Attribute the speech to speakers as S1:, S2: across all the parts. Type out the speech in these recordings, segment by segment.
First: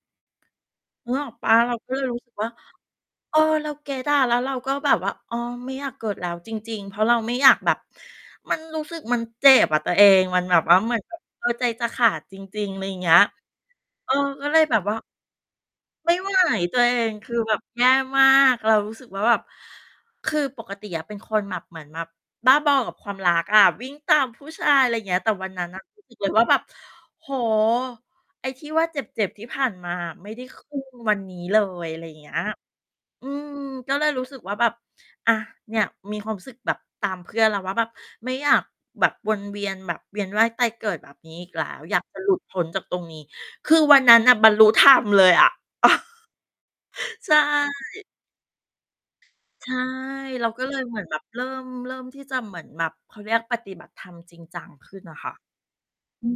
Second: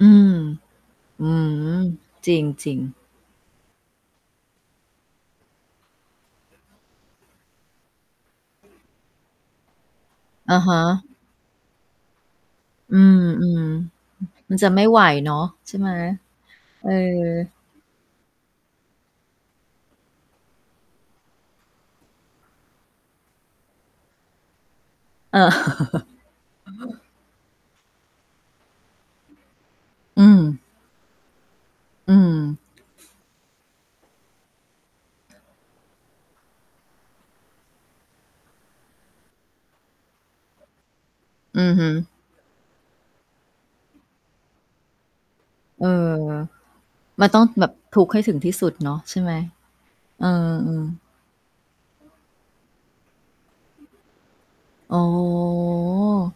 S1: อืม
S2: นึก
S1: อื
S2: ออกเปล่า?
S1: ม
S2: เราก็เลยรู้ ส
S1: จ
S2: ึ
S1: ร
S2: ก ว่า
S1: ิง ๆ
S2: เออ เราเก็ตอะ แล้วเราก็แบบว่า อ๋อ ไม่อยากเกิดแล้วจริง ๆ เพราะเราไม่อยากแบบ มันรู้สึก มันเจ็บอะตัวเอง มัน
S1: อ
S2: แบ
S1: ะ
S2: บ
S1: ฮ
S2: ว่า
S1: ะ
S2: เหมือนกับ เออ ใจจะขาดจริง ๆ ไร
S1: อื
S2: เงี้ย
S1: อ
S2: เออ ก็
S1: ๆ ม
S2: เ
S1: ั
S2: ล
S1: น
S2: ย
S1: จะ
S2: แบ
S1: ไม
S2: บ
S1: ่
S2: ว่
S1: ไ
S2: า
S1: หวเนาะ ใช่ไหม?
S2: ไม่ไหว ตัว
S1: เออ
S2: เอง คือแบบ แย่มาก เรารู้สึกว่า แบบ คือปกติอะเป็นคนแบบเหมือนแบบบ้าบอกับความรักอะ วิ่งตามผู้ชาย ไรเงี้ย แต่
S1: เอ
S2: วั
S1: อ
S2: นนั้นน่ะ รู้สึกเลยว่า แบบ โอ้โฮ ไอ้ที่ว่าเจ็บ ๆ ที่ผ่านมาอะ
S1: อื
S2: ไม่ได้
S1: ม
S2: ครึ่ง วันนี้เลย อะไร
S1: อื
S2: เงี้ย
S1: ม
S2: อืม ก็เลยรู้สึกว่า แบบ อ่า เนี่ย มีความสึกแบบตามเพื่อนแล้วว่า แบบไม่อยากแบบวนเวียน แบบเวียนว่ายตายเกิดแบบนี้อีก
S1: อื
S2: แล้
S1: อฮ
S2: ว
S1: ึ
S2: อยากจะหลุด พ้นจากตรงนี้ คือวันนั้นน่ะบรรลุธรรมเลยอะ
S1: เออ มั
S2: ใ
S1: น
S2: ช่
S1: ต้องแบบทุกข์ให้ถึงที่สุดเนาะ ใช่ไหม?
S2: ใช่
S1: เออ
S2: เราก็เลย เหมือ
S1: ๆ
S2: นแบบเริ่ม เริ่มที่จะเหมือนแบบ เขาเรียก ปฏิบัติธรรมจริงจังข
S1: โอ
S2: ึ้
S1: ้
S2: นน
S1: โ
S2: ่
S1: ฮ
S2: ะค่ะ อื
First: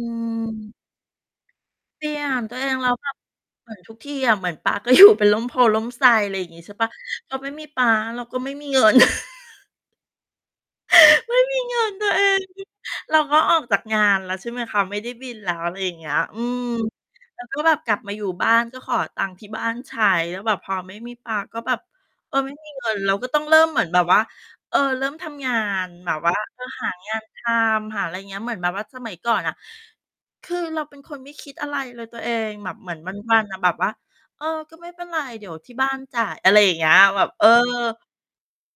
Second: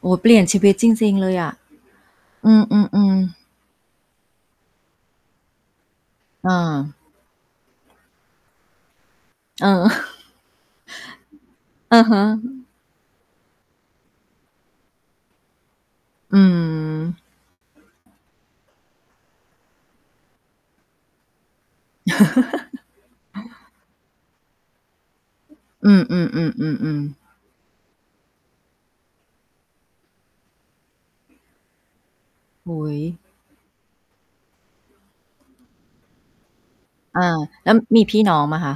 S1: โอ้ เปลี่ยนชีวิ
S2: ม
S1: ตจริง ๆ เลยอะ
S2: เปลี่ยน
S1: อื
S2: ตัวเอง แล้วแบ
S1: อ
S2: บ
S1: ๆ ๆ
S2: เหมือน ทุกทีอะ เหมือนป๊าก็ อยู่ เป็นร่มโพธิ์ร่มไทร ไร
S1: เ
S2: งี้ ใช่เปล่า
S1: ออ
S2: พอไม่มีป๊า เราก็ไม่มีเงิน
S1: เออ
S2: ไม่มีเงิน
S1: อื
S2: ต
S1: อ
S2: ัว
S1: ฮ
S2: เ
S1: ึ
S2: อง เราก็ออกจากงานแล้ว ใช่ไหมคะ ไม่ได้บินแล้ว อะไรอย่างเงี้ย
S1: อ
S2: อื
S1: ื
S2: ม
S1: ม
S2: แล้ว ก็แบบกลับมาอยู่บ้าน ก็ขอตังค์ที่บ้านใช้ แล้วแบบพอไม่มีป๊าก็แบบ เออ ไม่มี เงิน เราก็ต้องเริ่มเหมือนแบบว่า เออ เริ่มทำงา
S1: อ
S2: น
S1: ือ
S2: แบบ ว่า เออ
S1: ๆ
S2: หา
S1: ๆ ๆ
S2: ง
S1: ๆ
S2: านทำ หาไรเงี้ย เหมือนแบบว่าสมัยก่อนน่ะ คือเราเป็นคนไม่คิดอะไรเลย ตัวเอง
S1: โ
S2: แ
S1: อ
S2: บบ
S1: ้โ
S2: เหมือน
S1: ฮ
S2: วัน ๆ อะ แบบว่า เออ ก็ไม่เป็นไร เดี๋ยวที่บ้าน จ่าย อะไรอย่างเงี้ย
S1: อ
S2: แบบ
S1: า
S2: เออ
S1: แล้วมีพี่น้องเปล่าคะ?